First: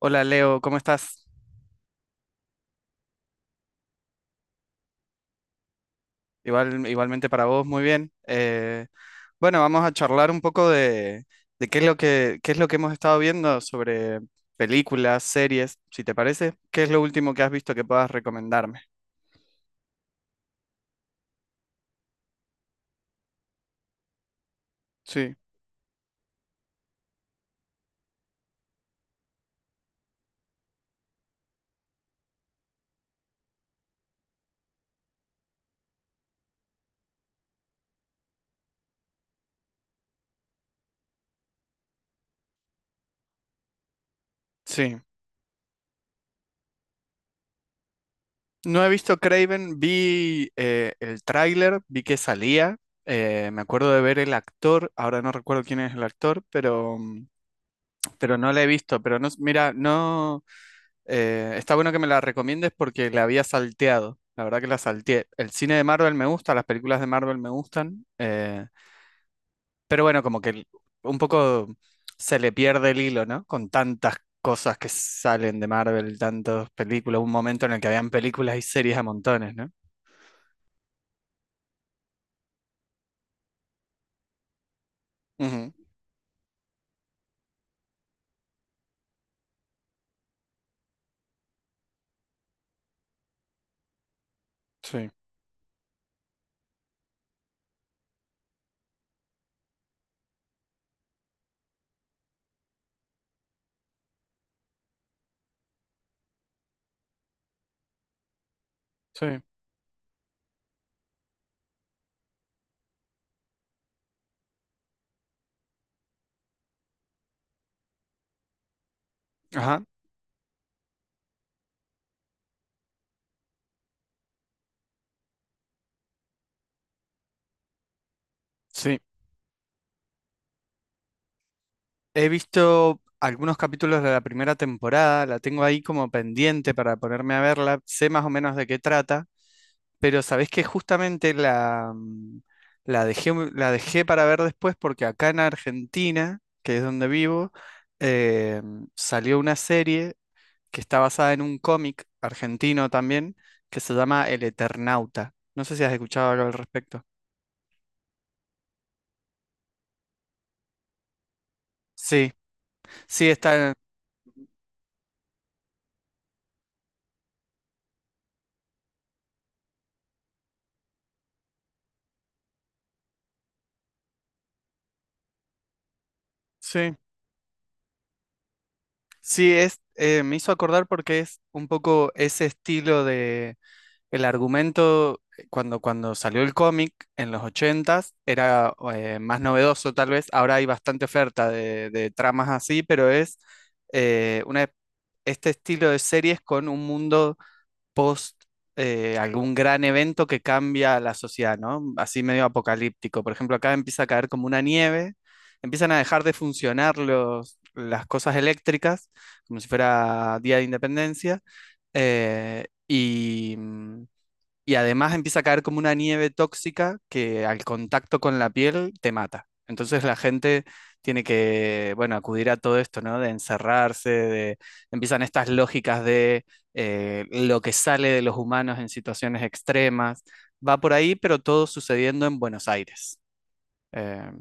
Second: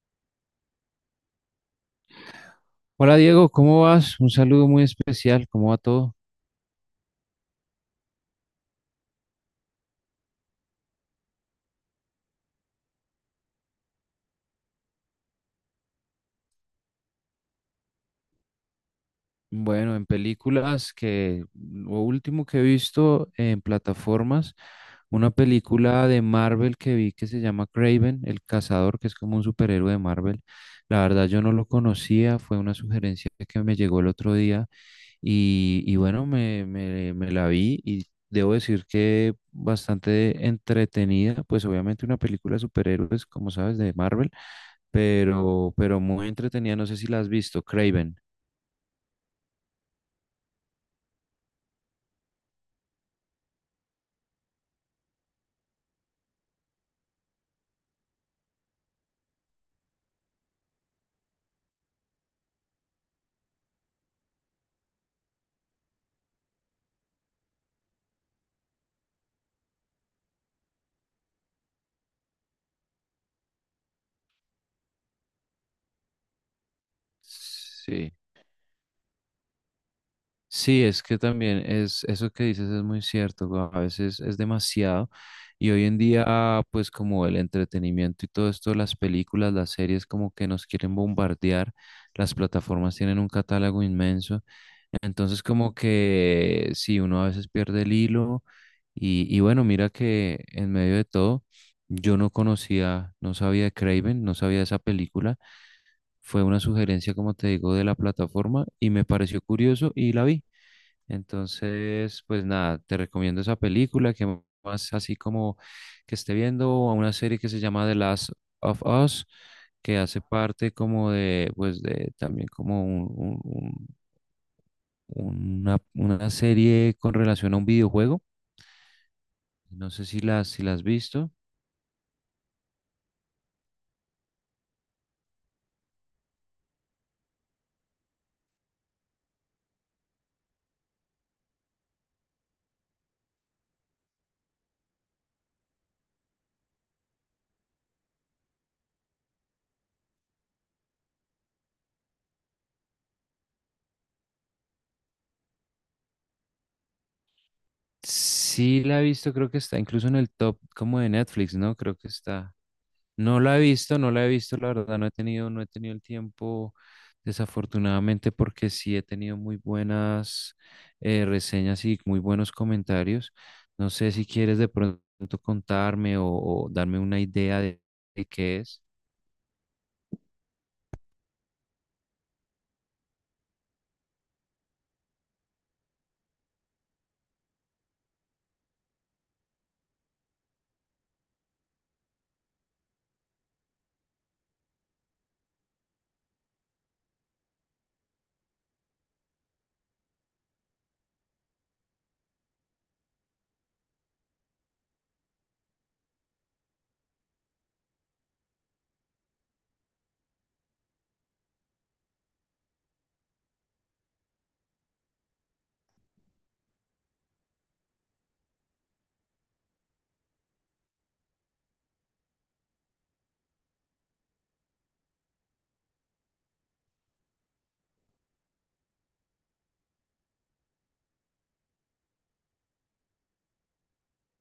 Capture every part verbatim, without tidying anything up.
Hola Leo, ¿cómo estás? Hola Diego, ¿cómo vas? Un saludo muy especial, ¿cómo va todo? Igual, igualmente para vos, muy bien. Eh, bueno, vamos a charlar un poco de, de qué es lo que, qué es lo que hemos estado viendo sobre películas, series, si te parece. ¿Qué es lo último que has visto que puedas recomendarme? Bueno, en películas que lo último que he visto en plataformas, una Sí, película de Marvel que vi que se llama Craven, el cazador, que es como un superhéroe de Marvel. La verdad yo no lo conocía, fue una sugerencia que me llegó el otro día. Y, y bueno, me, me, me la vi y debo decir que bastante entretenida, pues obviamente una película de superhéroes, como sabes, de Marvel, sí. pero, pero muy entretenida, no sé si la has visto, Craven. No he visto Craven, vi eh, el tráiler, vi que salía. Eh, me acuerdo de ver el actor, ahora no recuerdo quién es el actor, pero, mm, pero no la he visto. Pero no, s- mira, no. Eh, está bueno que me la recomiendes porque la había salteado. La verdad que la salteé. El cine de Marvel me gusta, las películas de Marvel me gustan. Eh, pero bueno, como que el- un poco se le pierde el hilo, ¿no? Con tantas cosas que salen de Marvel, tantas películas. Un momento en el que habían Sí, películas y series a montones, ¿no? sí, es que también es eso que dices, es muy cierto, güey, a veces es demasiado, y Ujú. hoy en día pues como el entretenimiento y todo esto, las películas, las series, como que nos quieren bombardear, las plataformas tienen un catálogo inmenso. Sí, Entonces como que sí, uno a veces pierde el hilo. Y, y bueno, mira que en medio de todo yo no conocía, no sabía de Craven, no sabía de esa película. Fue una sugerencia, como te digo, de la plataforma y me sí. pareció curioso y la vi. Entonces, pues nada, te recomiendo esa película. Que más así como que esté viendo, o una serie que se llama The Last of Us, Ajá, que hace parte como de, pues de también como una, una serie con relación a un videojuego. sí. No sé si la, si la has visto. He visto algunos capítulos de la primera temporada, la tengo ahí como pendiente para ponerme a verla. Sé más o menos de qué trata. Pero sabés que justamente la, mm, la dejé, mu- la dejé para ver después porque acá en Argentina, que es donde vivo, eh, salió una serie que está basada en un cómic argentino también, que se llama El Eternauta. No sé si has escuchado algo al respecto. Sí la he visto, creo que está incluso en el top como de Netflix, ¿no? Creo que Sí, está. sí, No la he está. visto, no la he visto, la verdad, no he tenido, no he tenido el tiempo, desafortunadamente, porque sí he tenido muy buenas, eh, reseñas y muy buenos comentarios. No sé si quieres de pronto contarme o, o Sí, darme una idea de, de qué es. sí, es, eh, me hizo acordar porque es un poco ese estilo de... El argumento, eh, cuando, cuando salió el cómic en los ochentas era eh, más novedoso tal vez. Ahora hay bastante oferta de, de tramas así, pero es eh, una, este estilo de series con un mundo post eh, algún gran evento que cambia la sociedad, ¿no? Así medio apocalíptico. Por ejemplo, acá empieza a caer como una nieve, empiezan a dejar de funcionar los, las cosas eléctricas, como si fuera Día de Independencia. eh, y, mm, y además empieza a caer como una nieve tóxica que al contacto con la piel te mata. Entonces la gente tiene que, bueno, acudir a todo esto, ¿no? De encerrarse, de... empiezan estas lógicas de eh, lo que sale de los humanos en situaciones extremas. Va por ahí, pero todo sucediendo en Buenos Aires. Eh,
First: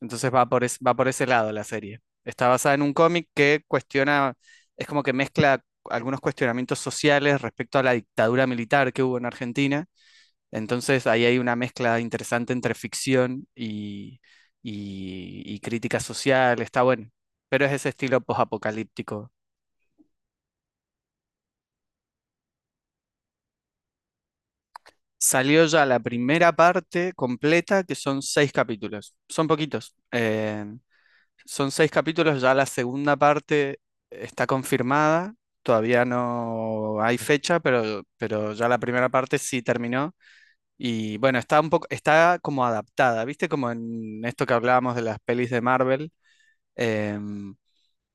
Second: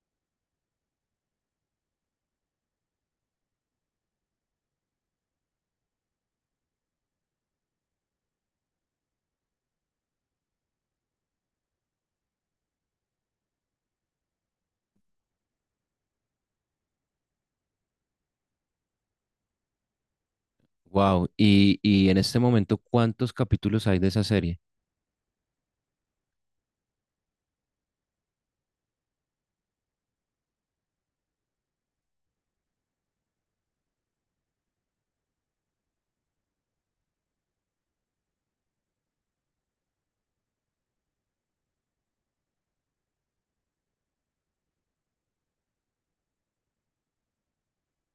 entonces va por, es- va por ese lado la serie. Está basada en un cómic que cuestiona, es como que mezcla algunos cuestionamientos sociales respecto a la dictadura militar que hubo en Argentina, entonces ahí hay una mezcla interesante entre ficción y, y- y crítica social, está bueno, pero es ese estilo posapocalíptico. Wow, y, y en este momento, ¿cuántos capítulos hay de esa serie? Salió ya la primera parte completa, que son seis capítulos, son poquitos, eh, son seis capítulos, ya la segunda parte está confirmada, todavía no hay fecha, pero, pero ya la primera parte sí terminó. Y bueno, está un poco, está como adaptada, ¿viste? Como en esto que hablábamos de las pelis de Marvel, em,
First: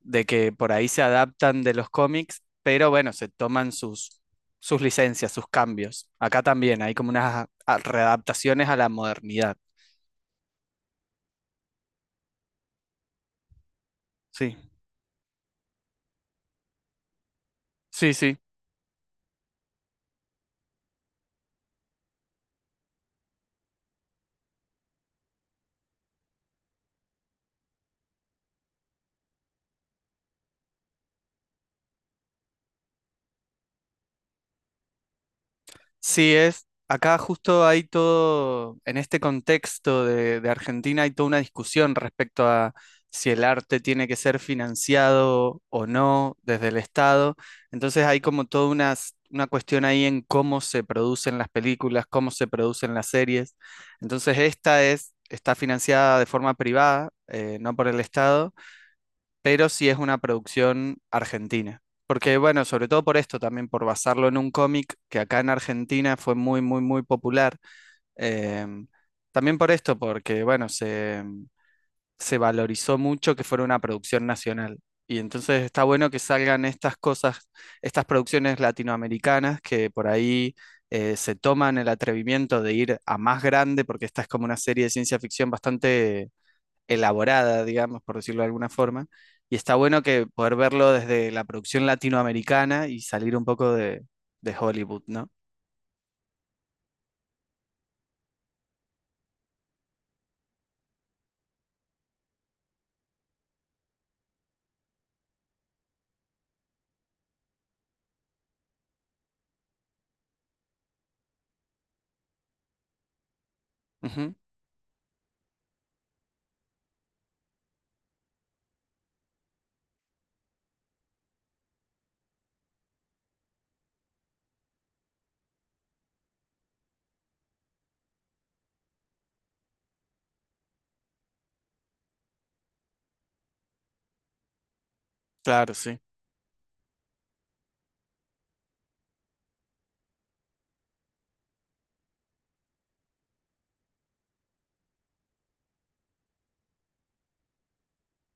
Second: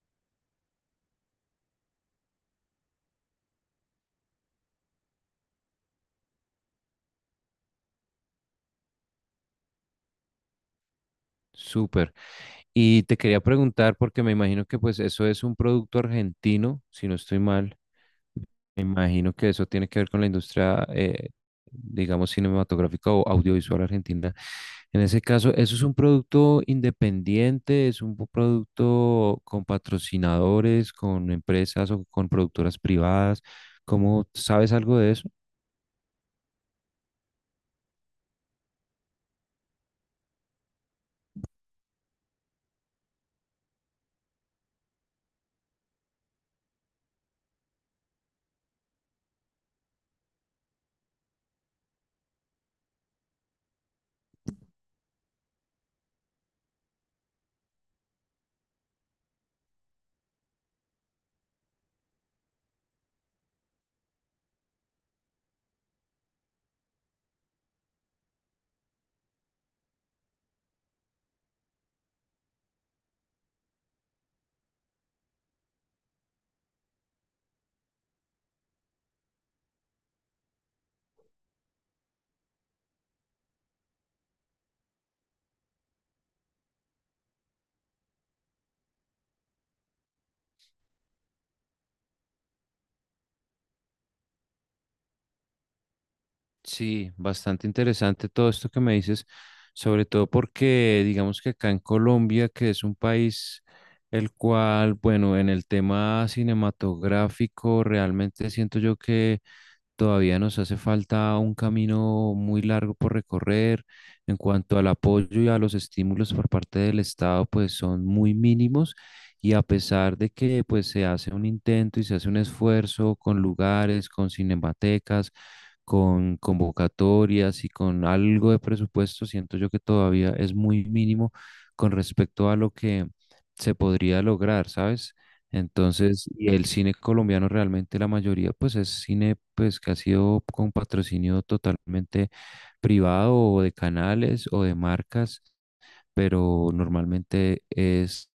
de que por ahí se adaptan de los cómics, pero bueno, se toman sus, sus licencias, sus cambios. Acá también hay como unas a- readaptaciones a la modernidad. Súper. Y te quería preguntar, porque me Sí, imagino que pues eso es un producto argentino, si no estoy mal. sí, sí. Me imagino que eso tiene que ver con la industria, eh, digamos, cinematográfica o audiovisual argentina. En ese caso, ¿eso es un producto independiente? ¿Es un producto con patrocinadores, con empresas o con productoras privadas? ¿Cómo sabes algo de eso? Sí, es, acá justo hay todo, en este contexto de, de Argentina hay toda una discusión respecto a si el arte tiene que ser financiado o no desde el Estado. Entonces hay como toda una, s- una cuestión ahí en cómo se producen las películas, cómo se producen las series. Entonces esta es, está financiada de forma privada, eh, no por el Estado, pero sí es una producción argentina. Porque, bueno, sobre todo por esto, también por basarlo en un cómic que acá en Argentina fue muy, muy, muy popular. Em, también por esto, porque, bueno, se, se valorizó mucho que fuera una producción nacional. Y entonces está bueno que salgan estas cosas, estas producciones latinoamericanas que por ahí eh, se toman el atrevimiento de ir a más grande, porque esta es como una serie de ciencia ficción bastante elaborada, digamos, por decirlo de alguna forma. Y está bueno que poder verlo desde la producción latinoamericana y salir un poco de, de Hollywood, ¿no? Sí, bastante interesante todo esto que me dices, sobre todo porque digamos que acá en Colombia, que es un país el cual, bueno, en el tema cinematográfico realmente siento yo que todavía nos hace falta un camino muy largo por recorrer. Ujú. En cuanto al apoyo y a los estímulos por parte del Estado, pues son muy mínimos, y a pesar de que pues se hace un intento y se hace un esfuerzo con lugares, con cinematecas, con convocatorias y con algo de presupuesto, siento yo que todavía es muy mínimo con respecto a lo que se podría lograr, ¿sabes? Claro, sí. Entonces, y el cine colombiano realmente la mayoría, pues es cine pues que ha sido con patrocinio totalmente privado o de canales o de marcas, pero normalmente es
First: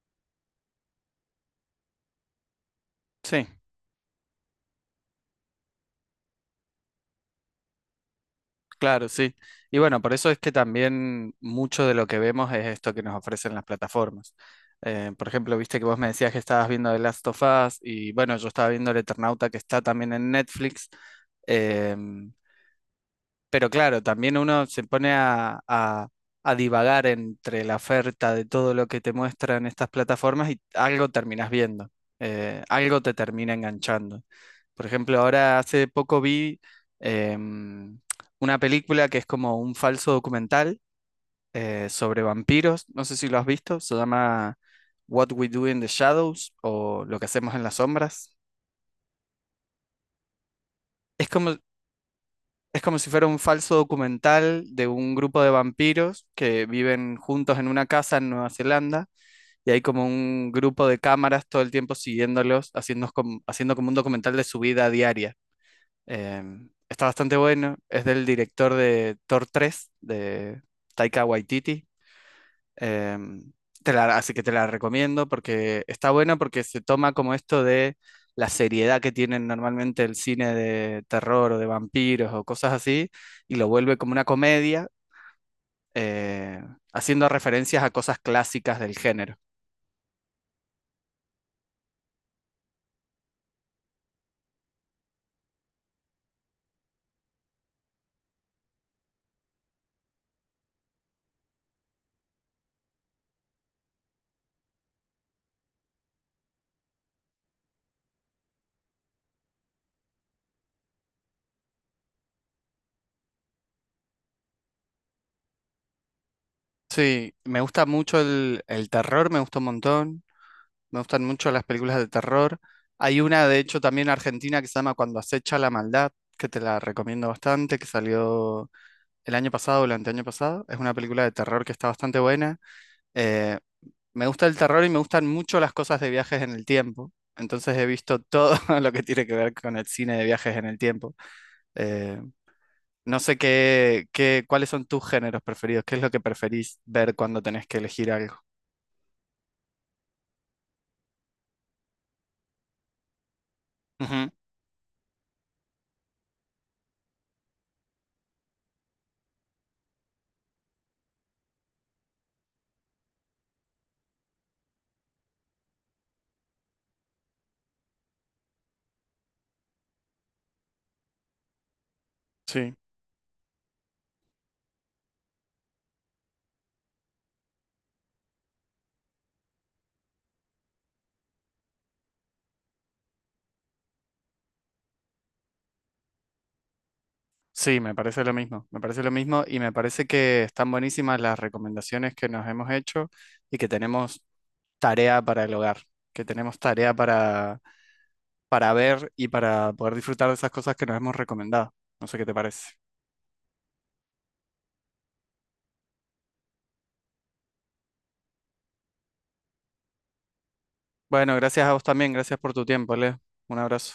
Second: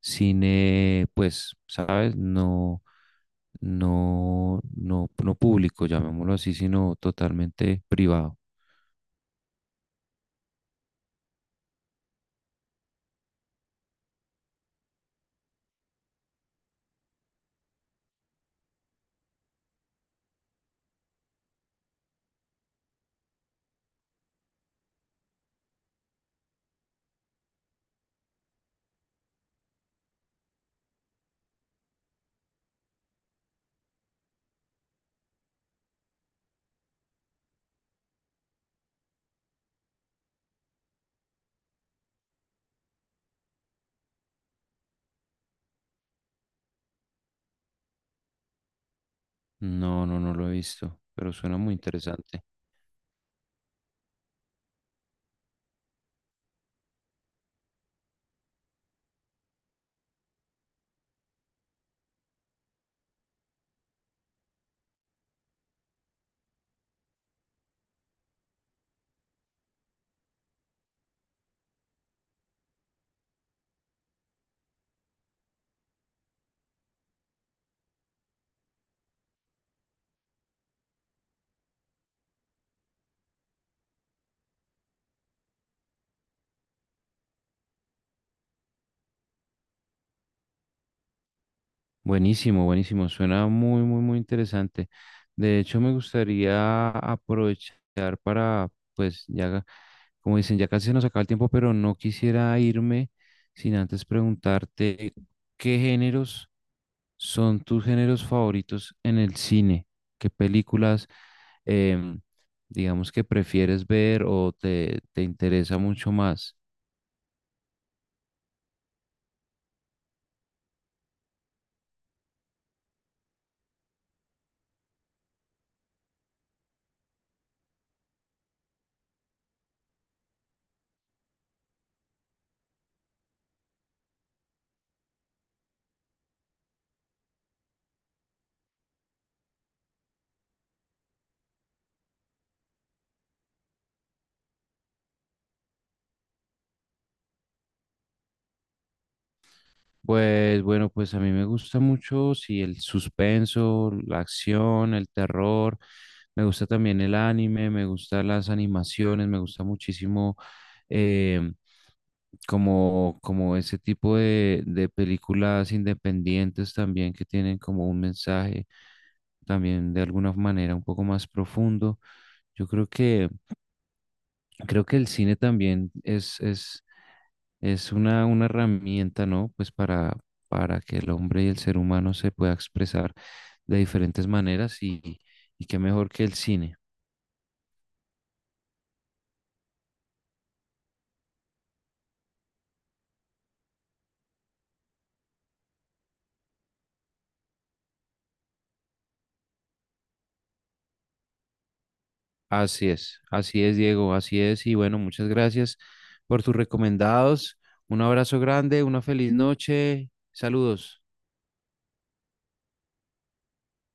cine, pues, ¿sabes? No, Sí, no, no, no público, llamémoslo así, sino totalmente privado. claro, sí. Y bueno, por eso es que también mucho de lo que vemos es esto que nos ofrecen las plataformas. Eh, por ejemplo, viste que vos me decías que estabas viendo The Last of Us y bueno, yo estaba viendo El Eternauta que está también en Netflix. Em, pero claro, también uno se pone a, a- a divagar entre la oferta de todo lo que te muestran estas plataformas y algo terminas viendo, eh, algo te termina enganchando. Por ejemplo, ahora hace poco vi em, una película que es como un falso documental eh, sobre vampiros, no sé si lo has visto, se llama What We Do in the Shadows o Lo que hacemos en las sombras. No, no, no lo he visto, Es pero suena como... muy interesante. es como si fuera un falso documental de un grupo de vampiros que viven juntos en una casa en Nueva Zelanda y hay como un grupo de cámaras todo el tiempo siguiéndolos, haciendo como, haciendo como un documental de su vida diaria. Em, está bastante bueno, es del director de Thor tres, de Taika Waititi. Em, te la- Así que te la recomiendo porque está buena porque se toma como esto de la seriedad que tienen normalmente el cine de terror o de vampiros o cosas así y lo vuelve como una comedia, eh, haciendo referencias a cosas clásicas del género. Buenísimo, buenísimo. Suena muy, muy, muy interesante. De hecho, me gustaría aprovechar para, pues, ya, como dicen, ya casi se nos acaba el tiempo, pero no quisiera irme sin antes preguntarte qué géneros son tus géneros favoritos en el cine, qué películas, em, digamos, que prefieres ver o te, te interesa mucho más. Sí, me gusta mucho el, el terror, me gusta un montón, me gustan mucho las películas de terror. Hay una, de hecho, también argentina que se llama Cuando acecha la maldad, que te la recomiendo bastante, que salió el año pasado o el anteaño pasado. Es una película de terror que está bastante buena. Eh, Me gusta el terror y me gustan mucho las cosas de viajes en el tiempo. Entonces he visto todo lo que tiene que ver con el cine de viajes en el tiempo. Eh, no sé qué, qué, cuáles son tus géneros preferidos, qué es lo que preferís ver cuando tenés que elegir algo. Pues bueno, pues a mí me gusta mucho, sí, el suspenso, la Ujú. acción, el terror, me gusta también el anime, me gustan las animaciones, me gusta muchísimo, eh, como, como ese tipo de, de películas independientes también que tienen como un mensaje también de alguna manera un poco más profundo. Yo Sí, creo que, creo que el cine también es es es una, una herramienta, ¿no? Pues para, para que el hombre y el ser humano se pueda expresar de diferentes maneras y, y qué mejor que el cine. sí, me parece lo mismo, me parece lo mismo y me parece que están buenísimas las recomendaciones que nos hemos hecho y que tenemos tarea para el hogar, que tenemos tarea para para ver y para poder disfrutar de esas cosas que nos hemos recomendado. No sé qué te parece. Así es, así es, Diego, así es. Y bueno, muchas gracias por tus recomendados. Un abrazo grande, una feliz noche. Saludos. Bueno, gracias a vos también, gracias por tu tiempo, Leo. Un abrazo.